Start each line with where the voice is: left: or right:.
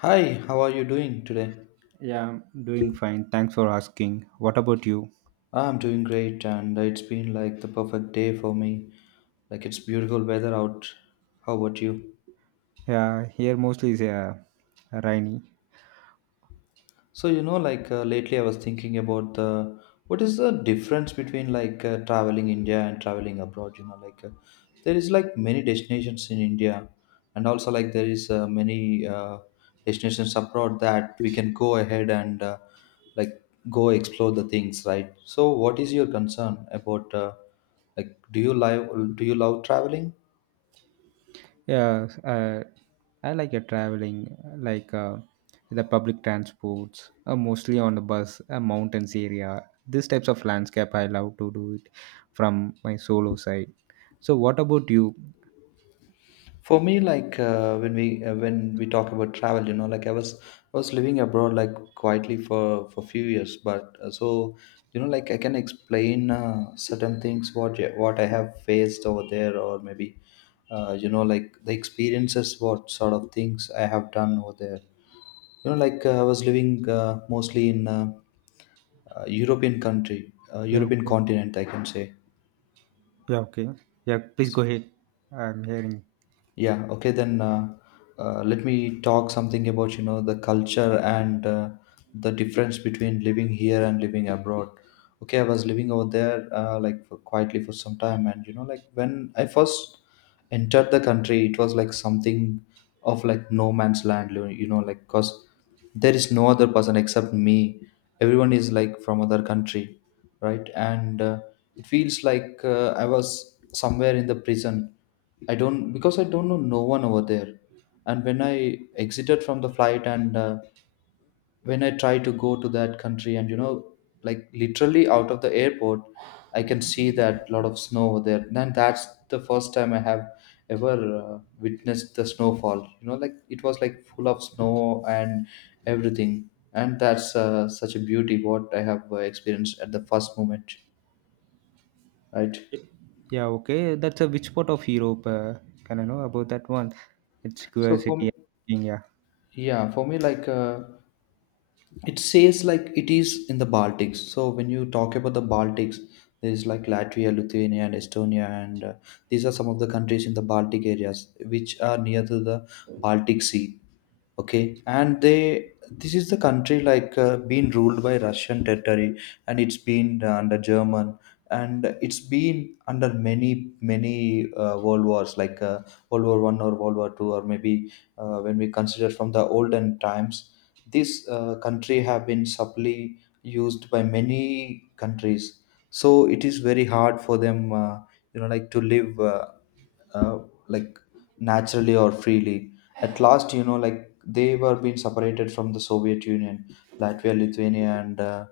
left: Hi, how are you doing today?
right: Yeah, I'm doing fine. Thanks for asking. What about you?
left: I'm doing great, and it's been like the perfect day for me. Like it's beautiful weather out. How about you?
right: Yeah, here mostly is rainy.
left: So you know, like lately, I was thinking about the what is the difference between traveling India and traveling abroad. There is like many destinations in India, and also like there is many destinations abroad that we can go ahead and like go explore the things, right? So, what is your concern about like do you love traveling?
right: Yeah, uh, I like traveling, like the public transports, mostly on the bus, mountains area. These types of landscape, I love to do it from my solo side. So, what about you?
left: For me, when we when we talk about travel, you know, like I was living abroad like quietly for few years, but so you know, like I can explain certain things what I have faced over there, or maybe you know, like the experiences, what sort of things I have done over there. I was living mostly in European country,
right: Yeah,
left: European
right: okay.
left: continent, I can say.
right: Yeah, okay. Yeah, please go ahead. I'm hearing.
left: Yeah, okay, then let me talk something about, you know, the culture and the difference between living here and living abroad. Okay, I was living over there like for, quietly for some time, and you know, like when I first entered the country, it was like something of like no man's land, you know, like because there is no other person except me. Everyone is like from other country, right? And it feels like I was somewhere in the prison. I don't, because I don't know no one over there. And when I exited from the flight and when I try to go to that country, and you know like literally out of the airport, I can see that lot of snow over there. Then that's the first time I have ever witnessed the snowfall. You know, like it was like full of snow and everything. And that's such a beauty what I have experienced at the first moment, right?
right: Yeah, okay. That's a which part of Europe? Can I know about that one? It's
left: So for me,
right: curiosity. Yeah.
left: yeah, for me like. It says like it is in the baltics. So when you talk about the baltics, there's like latvia, lithuania, and estonia, and these are some of the countries in the baltic areas which are near to the baltic sea. Okay, and they this is the country been ruled by russian territory, and it's been under german, and it's been under many many world wars world war 1 or world war 2, or maybe when we consider from the olden times, this country have been subtly used by many countries. So it is very hard for them, you know like to live, uh, like naturally or freely. At last, you know, like they were being separated from the Soviet Union. Latvia, Lithuania, and uh,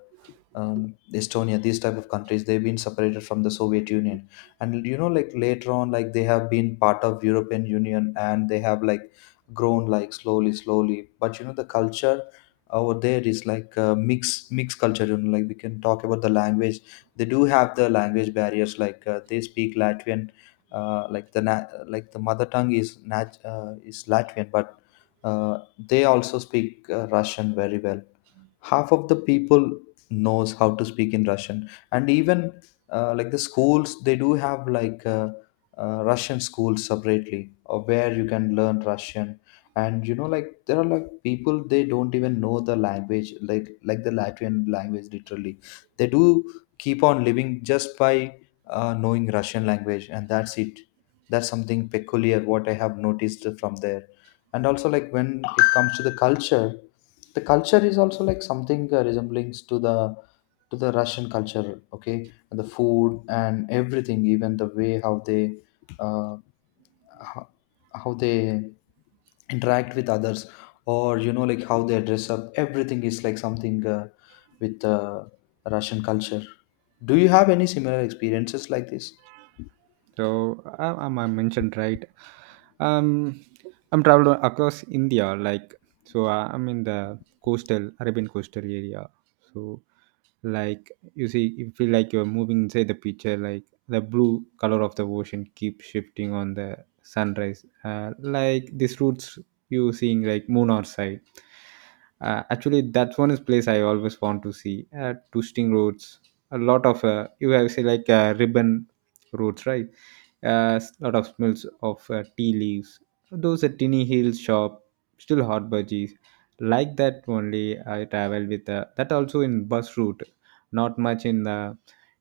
left: um, Estonia, these type of countries, they've been separated from the Soviet Union, and you know, like later on, like they have been part of European Union, and they have like grown like slowly, slowly. But you know, the culture over there is like mixed culture. You know, like we can talk about the language. They do have the language barriers. Like they speak Latvian. Like the mother tongue is is Latvian, but they also speak Russian very well. Half of the people knows how to speak in russian, and even like the schools, they do have russian schools separately where you can learn russian. And you know like there are like people, they don't even know the language like the latvian language, literally. They do keep on living just by knowing russian language and that's it. That's something peculiar what I have noticed from there. And also like when it comes to the culture, the culture is also like something resembling to the russian culture. Okay, and the food and everything, even the way how they uh, how, how they interact with others, or you know like how they dress up, everything is like something with russian culture. Do you have any similar experiences like this?
right: So I mentioned right. Um, I'm traveled across India, like so. I'm in the coastal Arabian coastal area. So, like you see, you feel like you're moving inside the picture. Like the blue color of the ocean keeps shifting on the sunrise. Like these routes you seeing like moon or side. Actually, that's one is place I always want to see. Twisting roads, a lot of you have say like ribbon roads, right? A lot of smells of tea leaves. So, those a tinny hill shop, still hot budgies. Like that only I travel with. That also in bus route, not much in the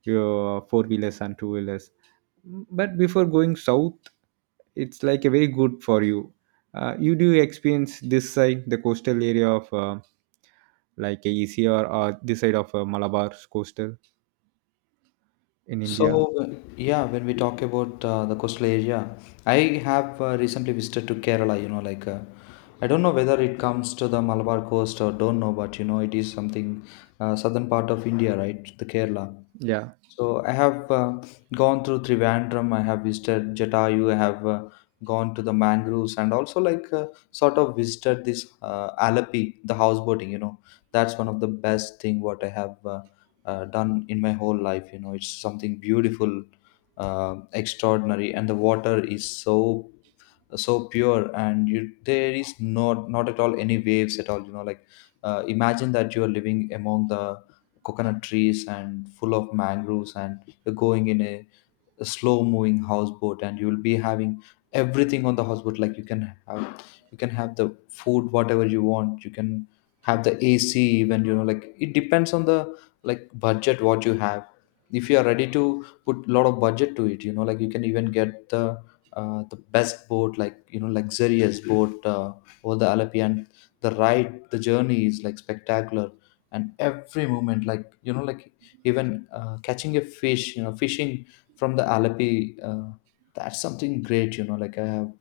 right: your four wheelers and two wheelers. But before going south, it's like a very good for you. You do experience this side, the coastal area of like a ECR or this side of Malabar coastal in
left: So,
right: India.
left: yeah, when we talk about the coastal area, I have recently visited to Kerala. You know, like I don't know whether it comes to the Malabar coast or don't know, but you know, it is something southern part of India, right? The Kerala.
right: Yeah.
left: So I have gone through Trivandrum. I have visited Jatayu. I have gone to the mangroves, and also like sort of visited this Alapi, the houseboating. You know, that's one of the best thing what I have done in my whole life. You know, it's something beautiful, extraordinary, and the water is so so pure, and you, there is not at all any waves at all. You know, like imagine that you are living among the coconut trees and full of mangroves, and you're going in a slow moving houseboat, and you will be having everything on the houseboat. Like you can have, you can have the food whatever you want. You can have the ac, even. You know, like it depends on the like budget what you have. If you are ready to put a lot of budget to it, you know like you can even get the best boat, like you know, luxurious boat over the Alapi. And the ride, the journey is like spectacular. And every moment like you know like even catching a fish, you know, fishing from the Alleppey. That's something great, you know. Like I have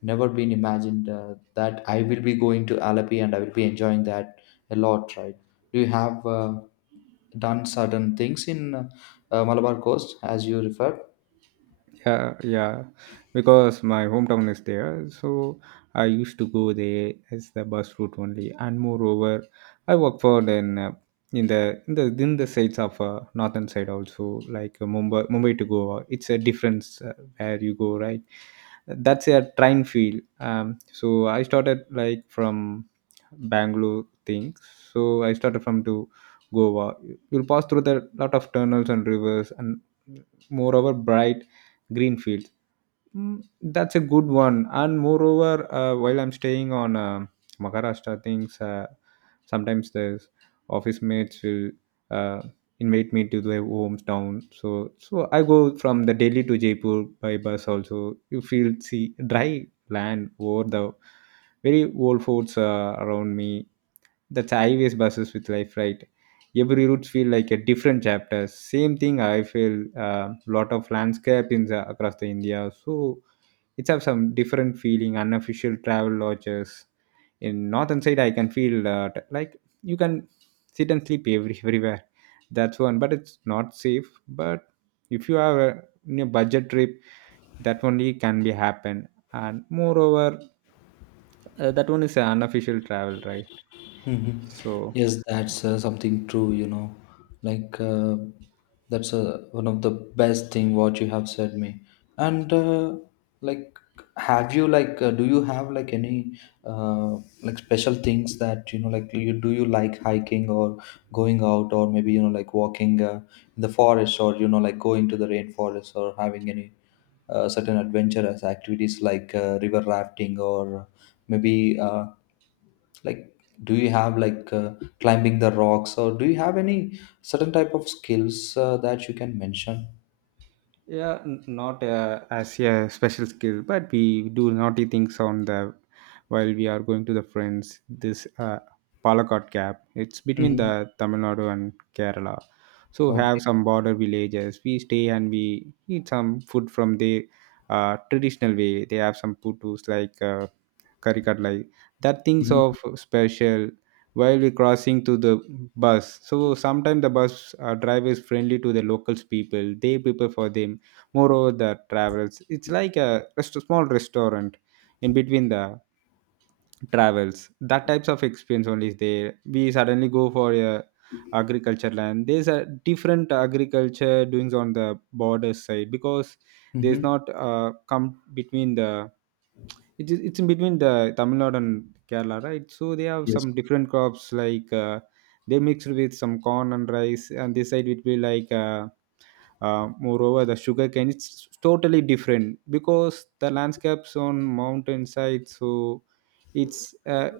left: never been imagined that I will be going to Alleppey and I will be enjoying that a lot, right? Do you have done certain things in Malabar Coast as you referred?
right: Yeah, yeah, because my hometown is there. So I used to go there as the bus route only, and moreover I work for then in the in the sides of northern side also, like Mumbai, Mumbai to Goa. It's a difference where you go, right? That's a train field. So I started like from Bangalore thing. So I started from to Goa. You'll pass through the lot of tunnels and rivers, and moreover bright greenfields. Mm, that's a good one. And moreover, while I'm staying on Maharashtra, things sometimes the office mates will uh, invite me to their hometown. So I go from the Delhi to Jaipur by bus. Also, you feel see dry land over the very old forts around me. That's highways buses with life, right? Every route feel like a different chapter. Same thing I feel, a lot of landscape in the, across the India. So it's have some different feeling, unofficial travel lodges. In northern side, I can feel like you can sit and sleep every, everywhere. That's one, but it's not safe. But if you have a, you know, budget trip, that only can be happen. And moreover, that one is an unofficial travel, right?
left: Hmm.
right: So
left: Yes, that's something true, you know. Like that's one of the best thing what you have said me. And like, have you do you have like any uh, like special things that you know like you do, you like hiking or going out, or maybe you know like walking in the forest, or you know like going to the rainforest, or having any certain adventurous activities like river rafting, or maybe like do you have like climbing the rocks, or do you have any certain type of skills that you can mention?
right: yeah, not as a special skill, but we do naughty things on the, while we are going to the friends, this Palakkad gap. It's between
left: Hmm.
right: the Tamil Nadu and Kerala. So have
left: Okay.
right: some border villages we stay, and we eat some food from the traditional way. They have some putus, like caricat like that, thinks of
left: Hmm.
right: special. While we crossing to the bus, so sometimes the bus driver is friendly to the locals people, they prepare for them. Moreover, the travels, it's like a rest- small restaurant in between the travels. That types of experience only is there. We suddenly go for a agriculture land. There's a different agriculture doings on the border side, because there's
left: Hmm.
right: not come between the, it's in between the Tamil Nadu and Kerala, right? So they have
left: Yes.
right: some different crops, like they mixed with some corn and rice, and this side it will be like moreover, the sugarcane. It's totally different because the landscapes on mountainside, so it's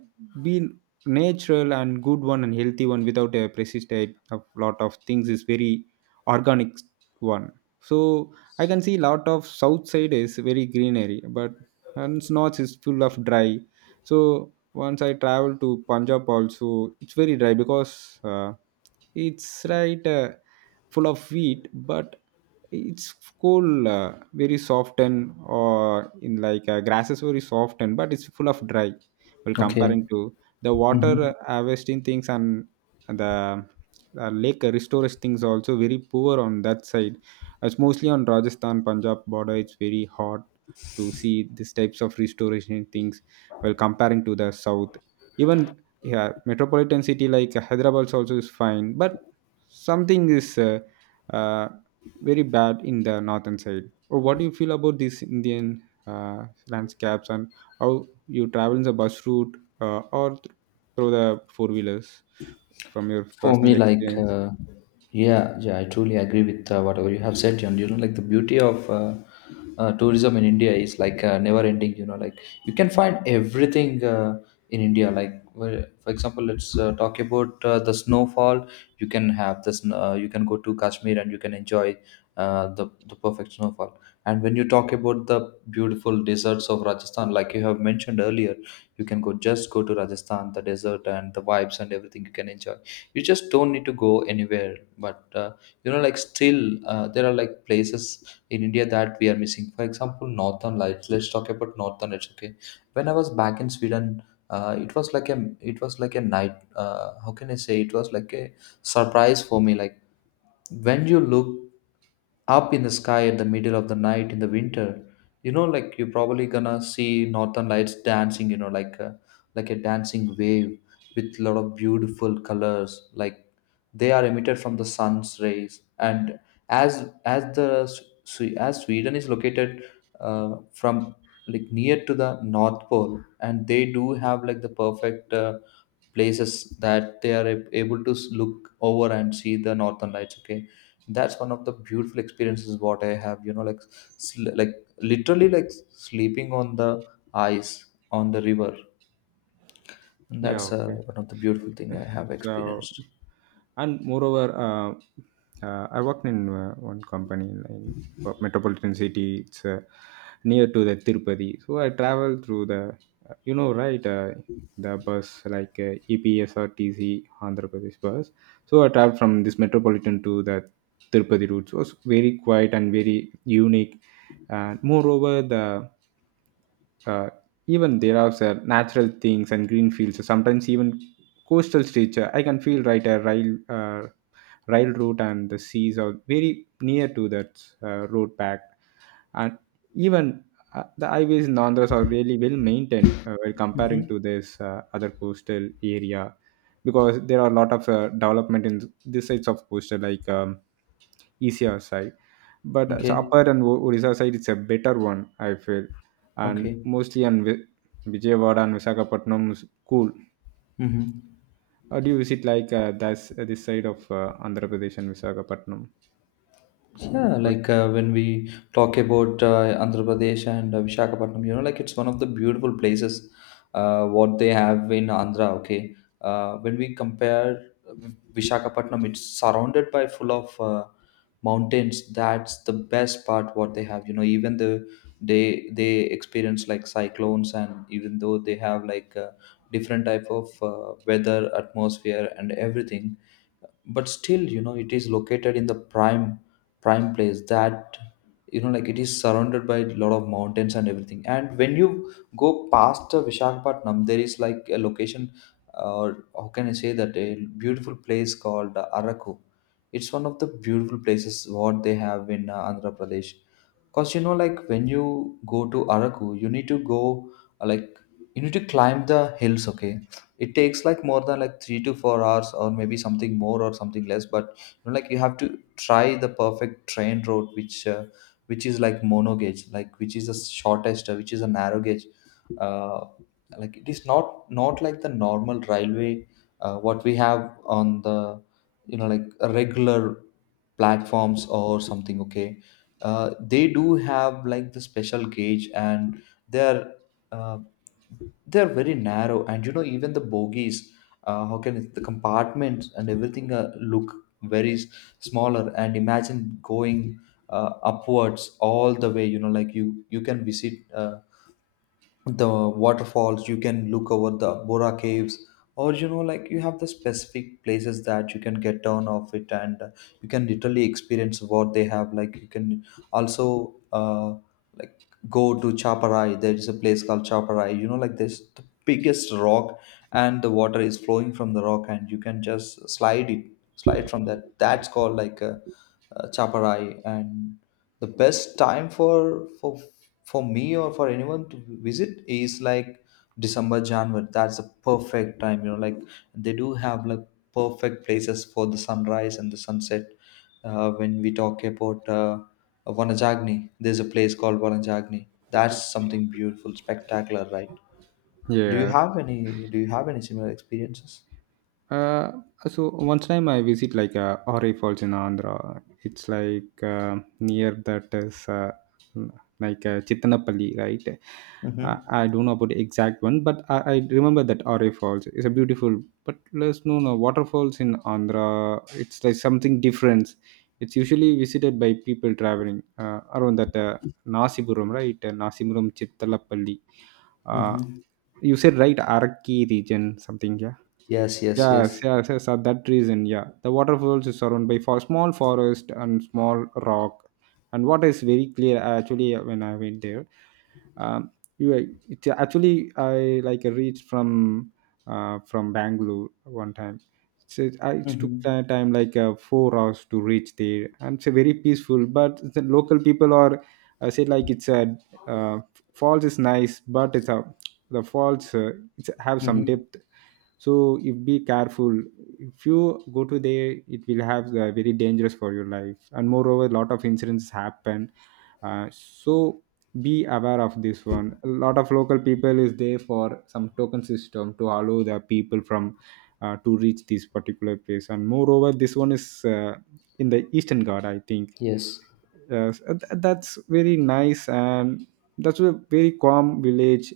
right: been natural and good one and healthy one without a pesticide. A lot of things is very organic one. So I can see lot of south side is very greenery, but and north is full of dry. So once I travel to Punjab also, it's very dry, because it's right. Full of wheat, but it's cool, uh, very soft and or in like grasses very soft, and but it's full of dry well
left: Okay.
right: comparing to the
left: Hmm.
right: water harvesting things, and the lake restores things also very poor on that side. It's mostly on Rajasthan Punjab border. It's very hard to see these types of restoration things well comparing to the south. Even yeah, metropolitan city like Hyderabad also is fine, but something is uh, very bad in the northern side. Or what do you feel about these Indian landscapes, and how you travel in the bus route uh, or th- through the four wheelers from your
left: For me,
right: personal
left: like,
right: experience?
left: yeah, yeah, I truly agree with whatever you have said, John. You know, like the beauty of tourism in India is like never ending. You know, like you can find everything in India. Like, where- for example, let's talk about the snowfall. You can have this. You can go to Kashmir and you can enjoy the perfect snowfall. And when you talk about the beautiful deserts of Rajasthan, like you have mentioned earlier, you can go, just go to Rajasthan, the desert and the vibes and everything you can enjoy. You just don't need to go anywhere, but you know like still there are like places in india that we are missing. For example northern lights, let's talk about northern lights. Okay, when I was back in sweden, it was like a, it was like a night. How can I say, it was like a surprise for me. Like when you look up in the sky at the middle of the night in the winter, you know like you're probably gonna see northern lights dancing, you know, like a dancing wave with a lot of beautiful colors. Like they are emitted from the sun's rays. And as as sweden is located from like near to the north pole, and they do have like the perfect places that they are able to look over and see the northern lights. Okay, that's one of the beautiful experiences what I have, you know like sl- like literally like sleeping on the ice on the river. And
right: Yeah,
left: that's
right: okay.
left: one of the beautiful thing I have
right: So,
left: experienced.
right: and moreover, I worked in one company in metropolitan city. It's near to the Tirupati. So I travel through the, you know, right, the bus like EPSRTC Andhra Pradesh bus. So I travel from this metropolitan to the Tirupati route. So it was very quiet and very unique. And moreover, the uh, even there are natural things and green fields. So sometimes even coastal stature. I can feel right a rail rail route, and the seas are very near to that road path, and even the highways in Andhra are really well maintained when comparing
left: Hmm.
right: to this other coastal area, because there are a lot of development in this sides of coastal, like easier side, but
left: Okay.
right: upper and Odisha side it's a better one I feel, and
left: Okay.
right: mostly on Vijayawada and Visakhapatnam is cool.
left: Mhm.
right: Or do you visit like that's this side of Andhra Pradesh and Visakhapatnam?
left: Yeah,
right: Coast?
left: like when we talk about Andhra Pradesh and Visakhapatnam, you know, like it's one of the beautiful places what they have in Andhra. Okay, when we compare Visakhapatnam, it's surrounded by full of mountains. That's the best part what they have. You know, even they experience like cyclones, and even though they have like different type of weather, atmosphere, and everything, but still, you know, it is located in the prime place that, you know, like it is surrounded by a lot of mountains and everything. And when you go past Visakhapatnam, there is like a location, or how can I say that, a beautiful place called Araku. It's one of the beautiful places what they have in Andhra Pradesh. Cause, you know, like when you go to Araku, you need to go uh, like you need to climb the hills. Okay, it takes like more than like 3 to 4 hours, or maybe something more or something less. But you know, like you have to try the perfect train route, which is like mono gauge, like which is the shortest, which is a narrow gauge. Uh, like it is not like the normal railway, what we have on the, you know, like regular platforms or something, okay. They do have like the special gauge, and they're uh, they're very narrow, and you know, even the bogies, how can it, the compartments and everything, look very smaller, and imagine going upwards all the way. You know, like you can visit the waterfalls, you can look over the bora caves, or you know, like you have the specific places that you can get down off it, and you can literally experience what they have. Like you can also like go to chaparai, there is a place called chaparai, you know, like this the biggest rock, and the water is flowing from the rock, and you can just slide from that. That's called like a Chaparai, and the best time for me, or for anyone to visit, is like December, January. That's the perfect time. Like they do have like perfect places for the sunrise and the sunset. When we talk about Vanajagni, there's a place called Vanajagni. That's something beautiful, spectacular, right? Do you
right: Yeah.
left: have any? Do you have any similar experiences?
right: Uh, so once time I visit like Ori Falls in Andhra. It's like near that is like Chittanapalli, right?
left: Mm-hmm.
right: I don't know about the exact one, but I remember that Ori Falls is a beautiful. But let's no waterfalls in Andhra. It's like something different. It's usually visited by people traveling around that Nasipuram, right? Nasipuram Chittalapalli. Uh,
left: Mm-hmm.
right: you said right Araki region something, yeah.
left: Yes, yes, yes.
right: Yes, yes, yes. For that reason, yeah. The waterfalls is surrounded by for small forest and small rock. And what is very clear actually when I went there, um, you are- it, actually I like reached from Bangalore one time. So it, it took
left: Mm-hmm.
right: time like 4 hours to reach there, and it's a very peaceful. But the local people are say like it's a uh, falls is nice, but it's a the falls it's have some
left: Mm-hmm.
right: depth. So if be careful, if you go to there, it will have very dangerous for your life, and moreover lot of incidents happen. So be aware of this one. A lot of local people is there for some token system to allow the people from to reach this particular place, and moreover this one is in the eastern god I think.
left: Yes.
right: Yes, so, that's very nice, and that's a very calm village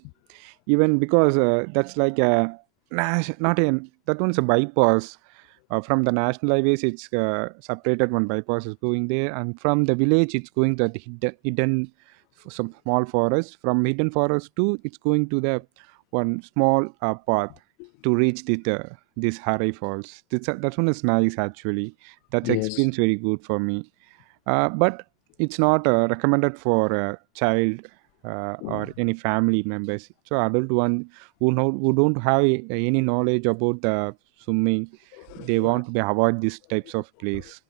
right: even because that's like a Nash, not in that one's a bypass from the national highways. It's separated one bypass is going there, and from the village it's going that hidden some small forest, from hidden forest to it's going to the one small path to reach the this Harai Falls. This, that one is nice actually. That's
left: Yes,
right: experience very good for me, but it's not recommended for a child or any family members, so adult one who know, who don't have any knowledge about the swimming, they want to be avoid these types of place.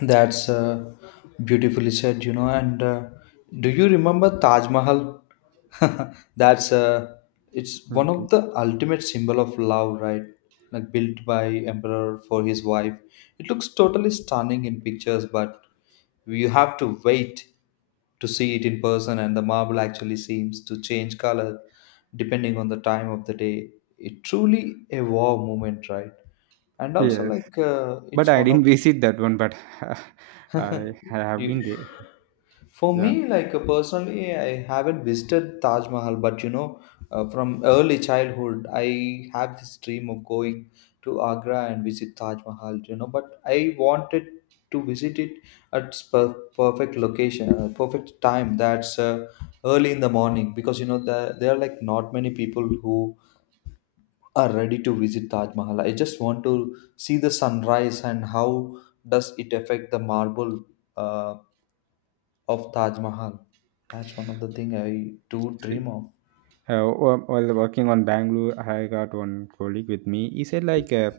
left: that's beautifully said. And do you remember Taj Mahal? That's it's one of
right: Okay,
left: the ultimate symbol of love, right? Like built by emperor for his wife. It looks totally stunning in pictures, but you have to wait to see it in person, and the marble actually seems to change color depending on the time of the day. It truly a wow moment, right? And also,
right: yes,
left: like
right: but
left: it's
right: I
left: one
right: didn't
left: of.
right: visit that one, but i i have been
left: You,
right: there.
left: for
right: Yeah.
left: me, like personally, I haven't visited Taj Mahal, but from early childhood, I have this dream of going to Agra and visit Taj Mahal, but I wanted to visit it at its perfect location, perfect time. That's early in the morning, because you know there are like not many people who are ready to visit Taj Mahal. I just want to see the sunrise and how does it affect the marble. uh, of Taj Mahal. That's one of the thing I do
right: See,
left: dream of.
right: While working on Bangalore, I got one colleague with me. He said, like, uh,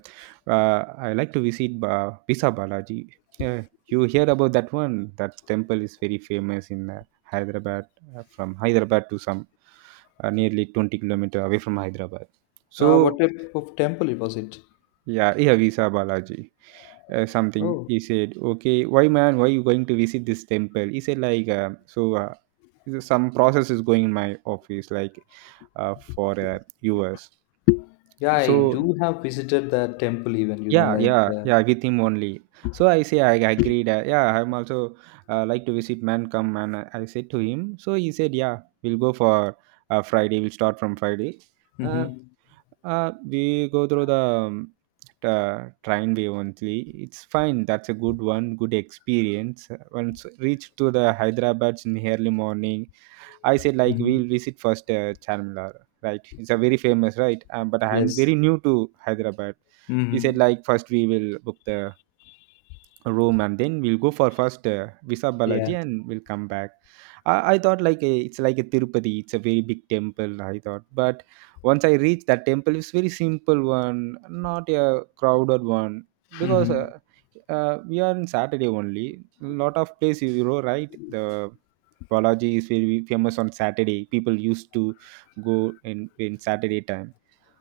right: uh, I like to visit Bisa Balaji. Yeah, you hear about that one? That temple is very famous in Hyderabad, from Hyderabad to some nearly 20 kilometer away from Hyderabad.
left: What
right: So,
left: type of temple it was it?
right: yeah, yeah, Visa Balaji something
left: Oh,
right: he said. Okay, why man, why you going to visit this temple? He said like, so some process is going in my office, like for us.
left: yeah, I
right: So
left: do have visited that temple even, you know,
right: yeah,
left: like
right: yeah,
left: the.
right: yeah, with him only. So I say I agreed, yeah, I'm also like to visit man. Come. And I said to him, so he said yeah, we'll go for Friday, we'll start from Friday. uh,
left: Mm-hmm.
right: we go through the train way only. It's fine. That's a good one. Good experience. Once reached to the Hyderabad in early morning, I said like
left: Mm-hmm.
right: we'll visit first Charminar. Right, it's a very famous right. But I'm
left: Yes.
right: very new to Hyderabad. We said
left: Mm-hmm.
right: like first we will book the room and then we'll go for first visa
left: Yeah.
right: balaji and we'll come back. I thought like a, it's like a tirupati, it's a very big temple I thought, but once I reached that temple it's very simple one, not a crowded one because
left: Mm-hmm.
right: we are on saturday only, lot of place you know, right? The balaji is very famous on saturday, people used to go in saturday time,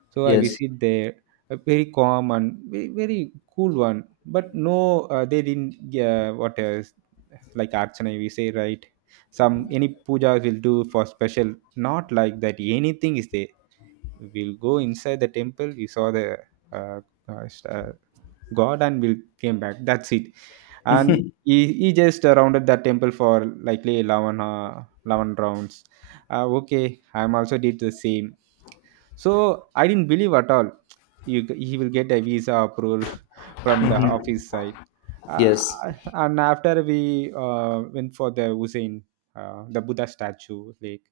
right: so I
left: Yes.
right: visit there, a very calm and very cool one. But no, they didn't. What else? Like archana, we say right. Some any puja will do for special. Not like that. Anything is there. We'll go inside the temple. We saw the uh, uh, uh, God and we'll came back. That's it. And he just rounded that temple for likely 11 rounds. Okay, I'm also did the same, so I didn't believe at all. You, he will get a visa approval from the
left: Mm-hmm.
right: office side. Uh,
left: Yes.
right: and after we went for the Hussein, the Buddha statue, lake.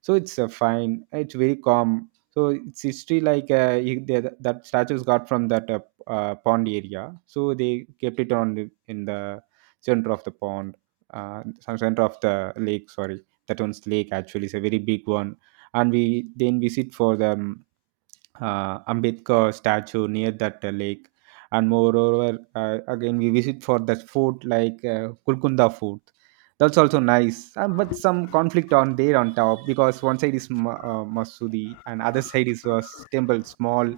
right: So it's fine. It's very calm. So it's history like that statues got from that pond area. So they kept it on the, in the center of the pond, some center of the lake. Sorry, that one's lake actually is a very big one, and we then visit for the Ambedkar statue near that lake. And moreover, again, we visit for that fort like Kulkunda Fort. That's also nice, but some conflict on there on top, because one side is Masudi and other side is a temple, small.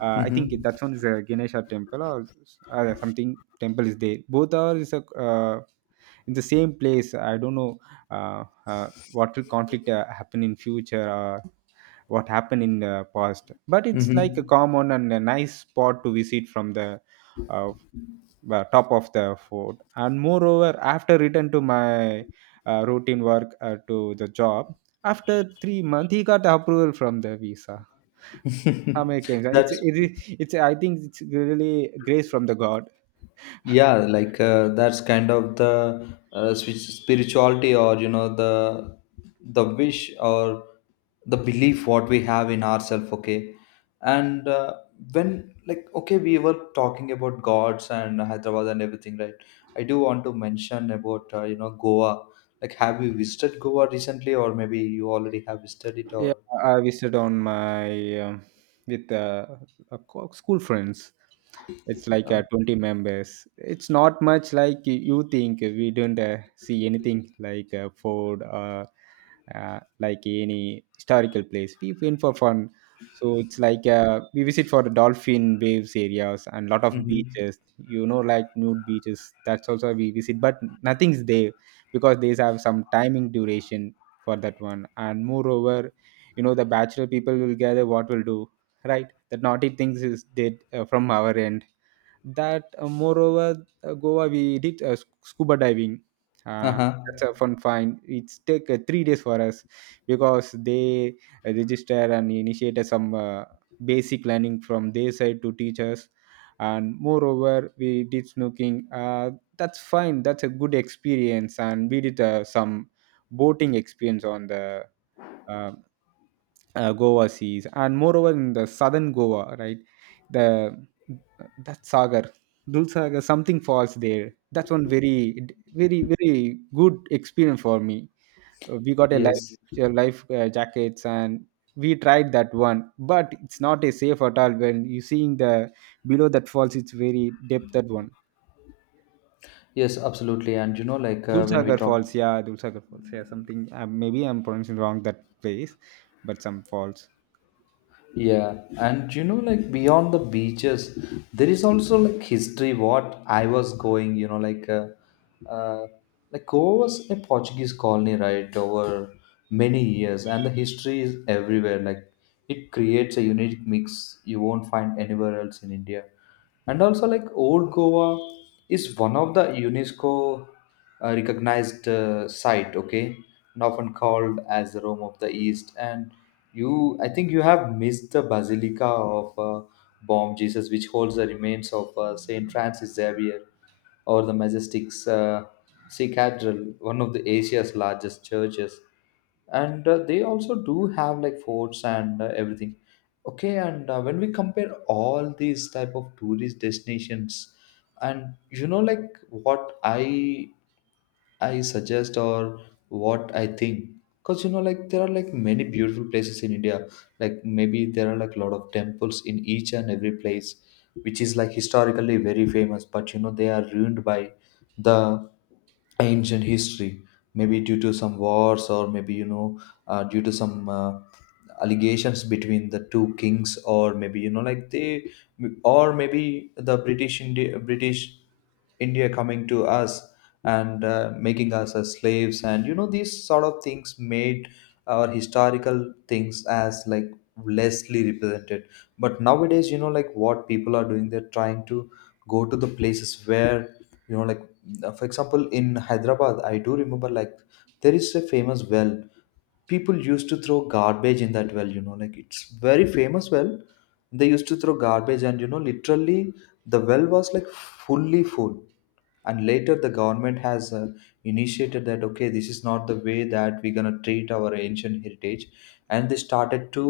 right: I think
left: Mm-hmm.
right: that one is a Ganesha temple or something temple is there. Both are is a, in the same place. I don't know what will conflict happen in future. What happened in the past, but it's like a
left: Mm-hmm.
right: common and a nice spot to visit from the uh, top of the fort. And moreover, after return to my routine work to the job, after 3 months he got approval from the visa Americans.
left: That's
right: It's, I think it's really grace from the God.
left: yeah like that's kind of the spirituality, or you know, the wish or the belief what we have in ourselves, okay. And when, like, okay, we were talking about gods and Hyderabad and everything, right, I do want to mention about Goa. Like, have you visited Goa recently, or maybe you already have visited it, or
right: Yeah, I visit on my with uh, school friends. It's like
left: uh,
right: 20 members. It's not much like you think. We don't see anything like Ford or like any historical place. We went for fun. So it's like we visit for the dolphin waves areas and lot of
left: mhm.
right: beaches. You know, like nude beaches. That's also we visit, but nothing's there because these have some timing duration for that one. And moreover, you know the bachelor people will gather what will do, right? That naughty things is did from our end. That moreover goa we did scuba diving, uh,
left: Uh-huh,
right: that's a fun find. It's take 3 days for us because they register and initiated some basic learning from their side to teach us. And moreover we did snooking, that's fine, that's a good experience. And we did some boating experience on the uh, Goa seas. And moreover, in the southern Goa, right? The that Sagar, Dul Sagar, something falls there. That's one very, very, very good experience for me. We got
left: yes,
right: a life jackets, and we tried that one, but it's not a safe at all. When you seeing the below that falls, it's very depth that one.
left: yes, absolutely. And you know, like when we talk.
right: Dulsagar Falls, yeah, something. Maybe I'm pronouncing wrong that place, but some falls.
left: Yeah, and you know, like beyond the beaches, there is also like history. What I was going, you know, uh, like Goa was a Portuguese colony, right, over many years, and the history is everywhere. Like, it creates a unique mix you won't find anywhere else in India. And also, like old Goa is one of the UNESCO recognized site, okay. And often called as the Rome of the East, and you I think you have missed the basilica of Bom Jesus, which holds the remains of Saint Francis Xavier, or the majestic uh, sea cathedral, one of the Asia's largest churches. And they also do have like forts and everything, okay. And when we compare all these type of tourist destinations, and you know, like what I suggest, or what I think. Because you know, like there are like many beautiful places in India. Like maybe there are like a lot of temples in each and every place, which is like historically very famous. But you know, they are ruined by the ancient history. Maybe due to some wars, or maybe you know, due to some allegations between the two kings, or maybe you know, or maybe the British India coming to us, and making us as slaves, and you know, these sort of things made our historical things as like lessly represented. But nowadays, you know, like what people are doing, they're trying to go to the places where, you know, like for example, in Hyderabad, I do remember like there is a famous well. People used to throw garbage in that well, you know, like it's very famous well, they used to throw garbage, and you know, literally the well was like fully full. And later, the government has initiated that, okay, this is not the way that we're going to treat our ancient heritage, and they started to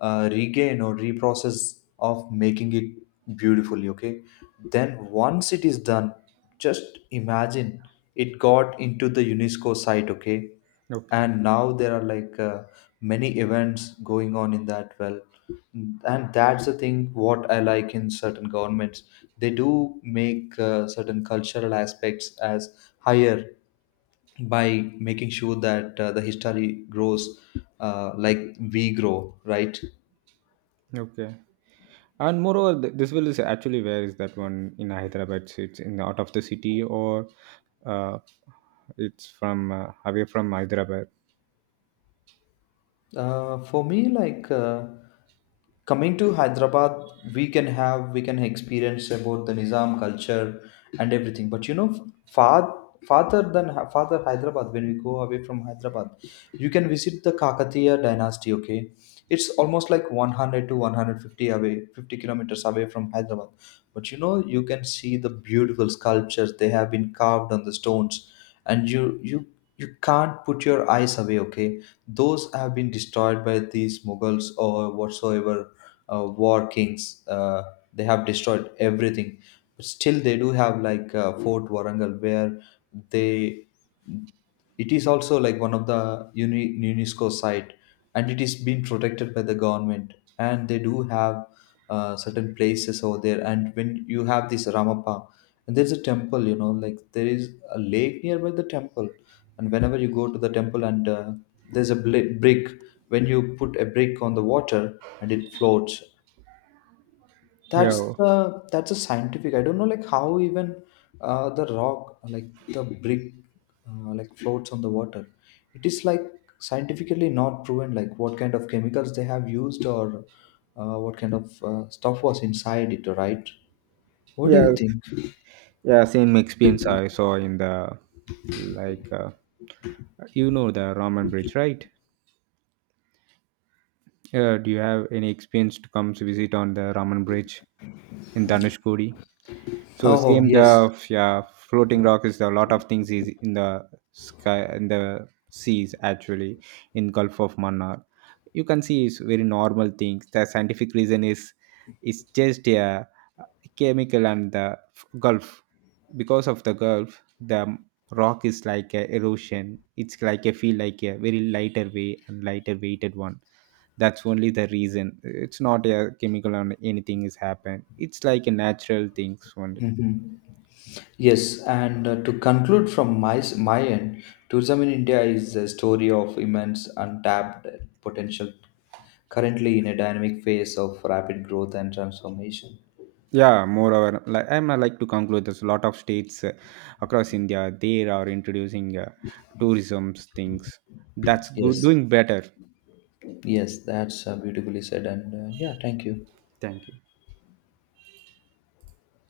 left: regain or reprocess of making it beautifully, okay. Then once it is done, just imagine, it got into the UNESCO site, okay.
right: Okay,
left: And now there are like many events going on in that well, and that's the thing what I like in certain governments. They do make certain cultural aspects as higher by making sure that the history grows, like we grow, right.
right: okay. And moreover, this will is actually where is that one in Hyderabad? So it's in the out of the city or uh, it's from away from Hyderabad.
left: For me, like coming to Hyderabad, we can experience about the Nizam culture and everything. But you know, far farther than farther Hyderabad, when we go away from Hyderabad, you can visit the Kakatiya dynasty. Okay, it's almost like 100 to 150 away, 50 kilometers away from Hyderabad. But you know, you can see the beautiful sculptures they have been carved on the stones, and you can't put your eyes away, okay. Those have been destroyed by these Mughals or whatsoever war kings. They have destroyed everything. But still, they do have like Fort Warangal, where they it is also like one of the UNESCO site, and it is being protected by the government, and they do have certain places over there. And when you have this Ramappa, and there's a temple, you know, like there is a lake nearby the temple, and whenever you go to the temple, and there's a brick, when you put a brick on the water and it floats. that's
right: Yeah,
left: the that's a scientific, I don't know like how even the rock, like the brick, like floats on the water. It is like scientifically not proven, like what kind of chemicals they have used, or what kind of stuff was inside it, right. What do you
right: yes,
left: think?
right: yeah. Same experience I saw in the like you know the Raman Bridge, right? Do you have any experience to come to visit on the Raman Bridge in Dhanushkodi? So
left: Oh,
right: same
left: yes.
right: the yeah, floating rock is a lot of things, is in the sky, in the seas actually, in Gulf of Mannar. You can see it's very normal things. The scientific reason is it's just a chemical and the Gulf, because of the Gulf the rock is like a erosion. It's like a feel like a very lighter way and lighter weighted one. That's only the reason. It's not a chemical or anything is happened. It's like a natural things only.
left: Mhm. Yes, and to conclude from my end, tourism in India is a story of immense untapped potential, currently in a dynamic phase of rapid growth and transformation.
right: Yeah, moreover, like I'm like to conclude, there's a lot of states across India they are introducing tourism things. That's good,
left: Yes,
right: doing better.
left: yes, that's beautifully said. And yeah, thank you.
right: Thank you.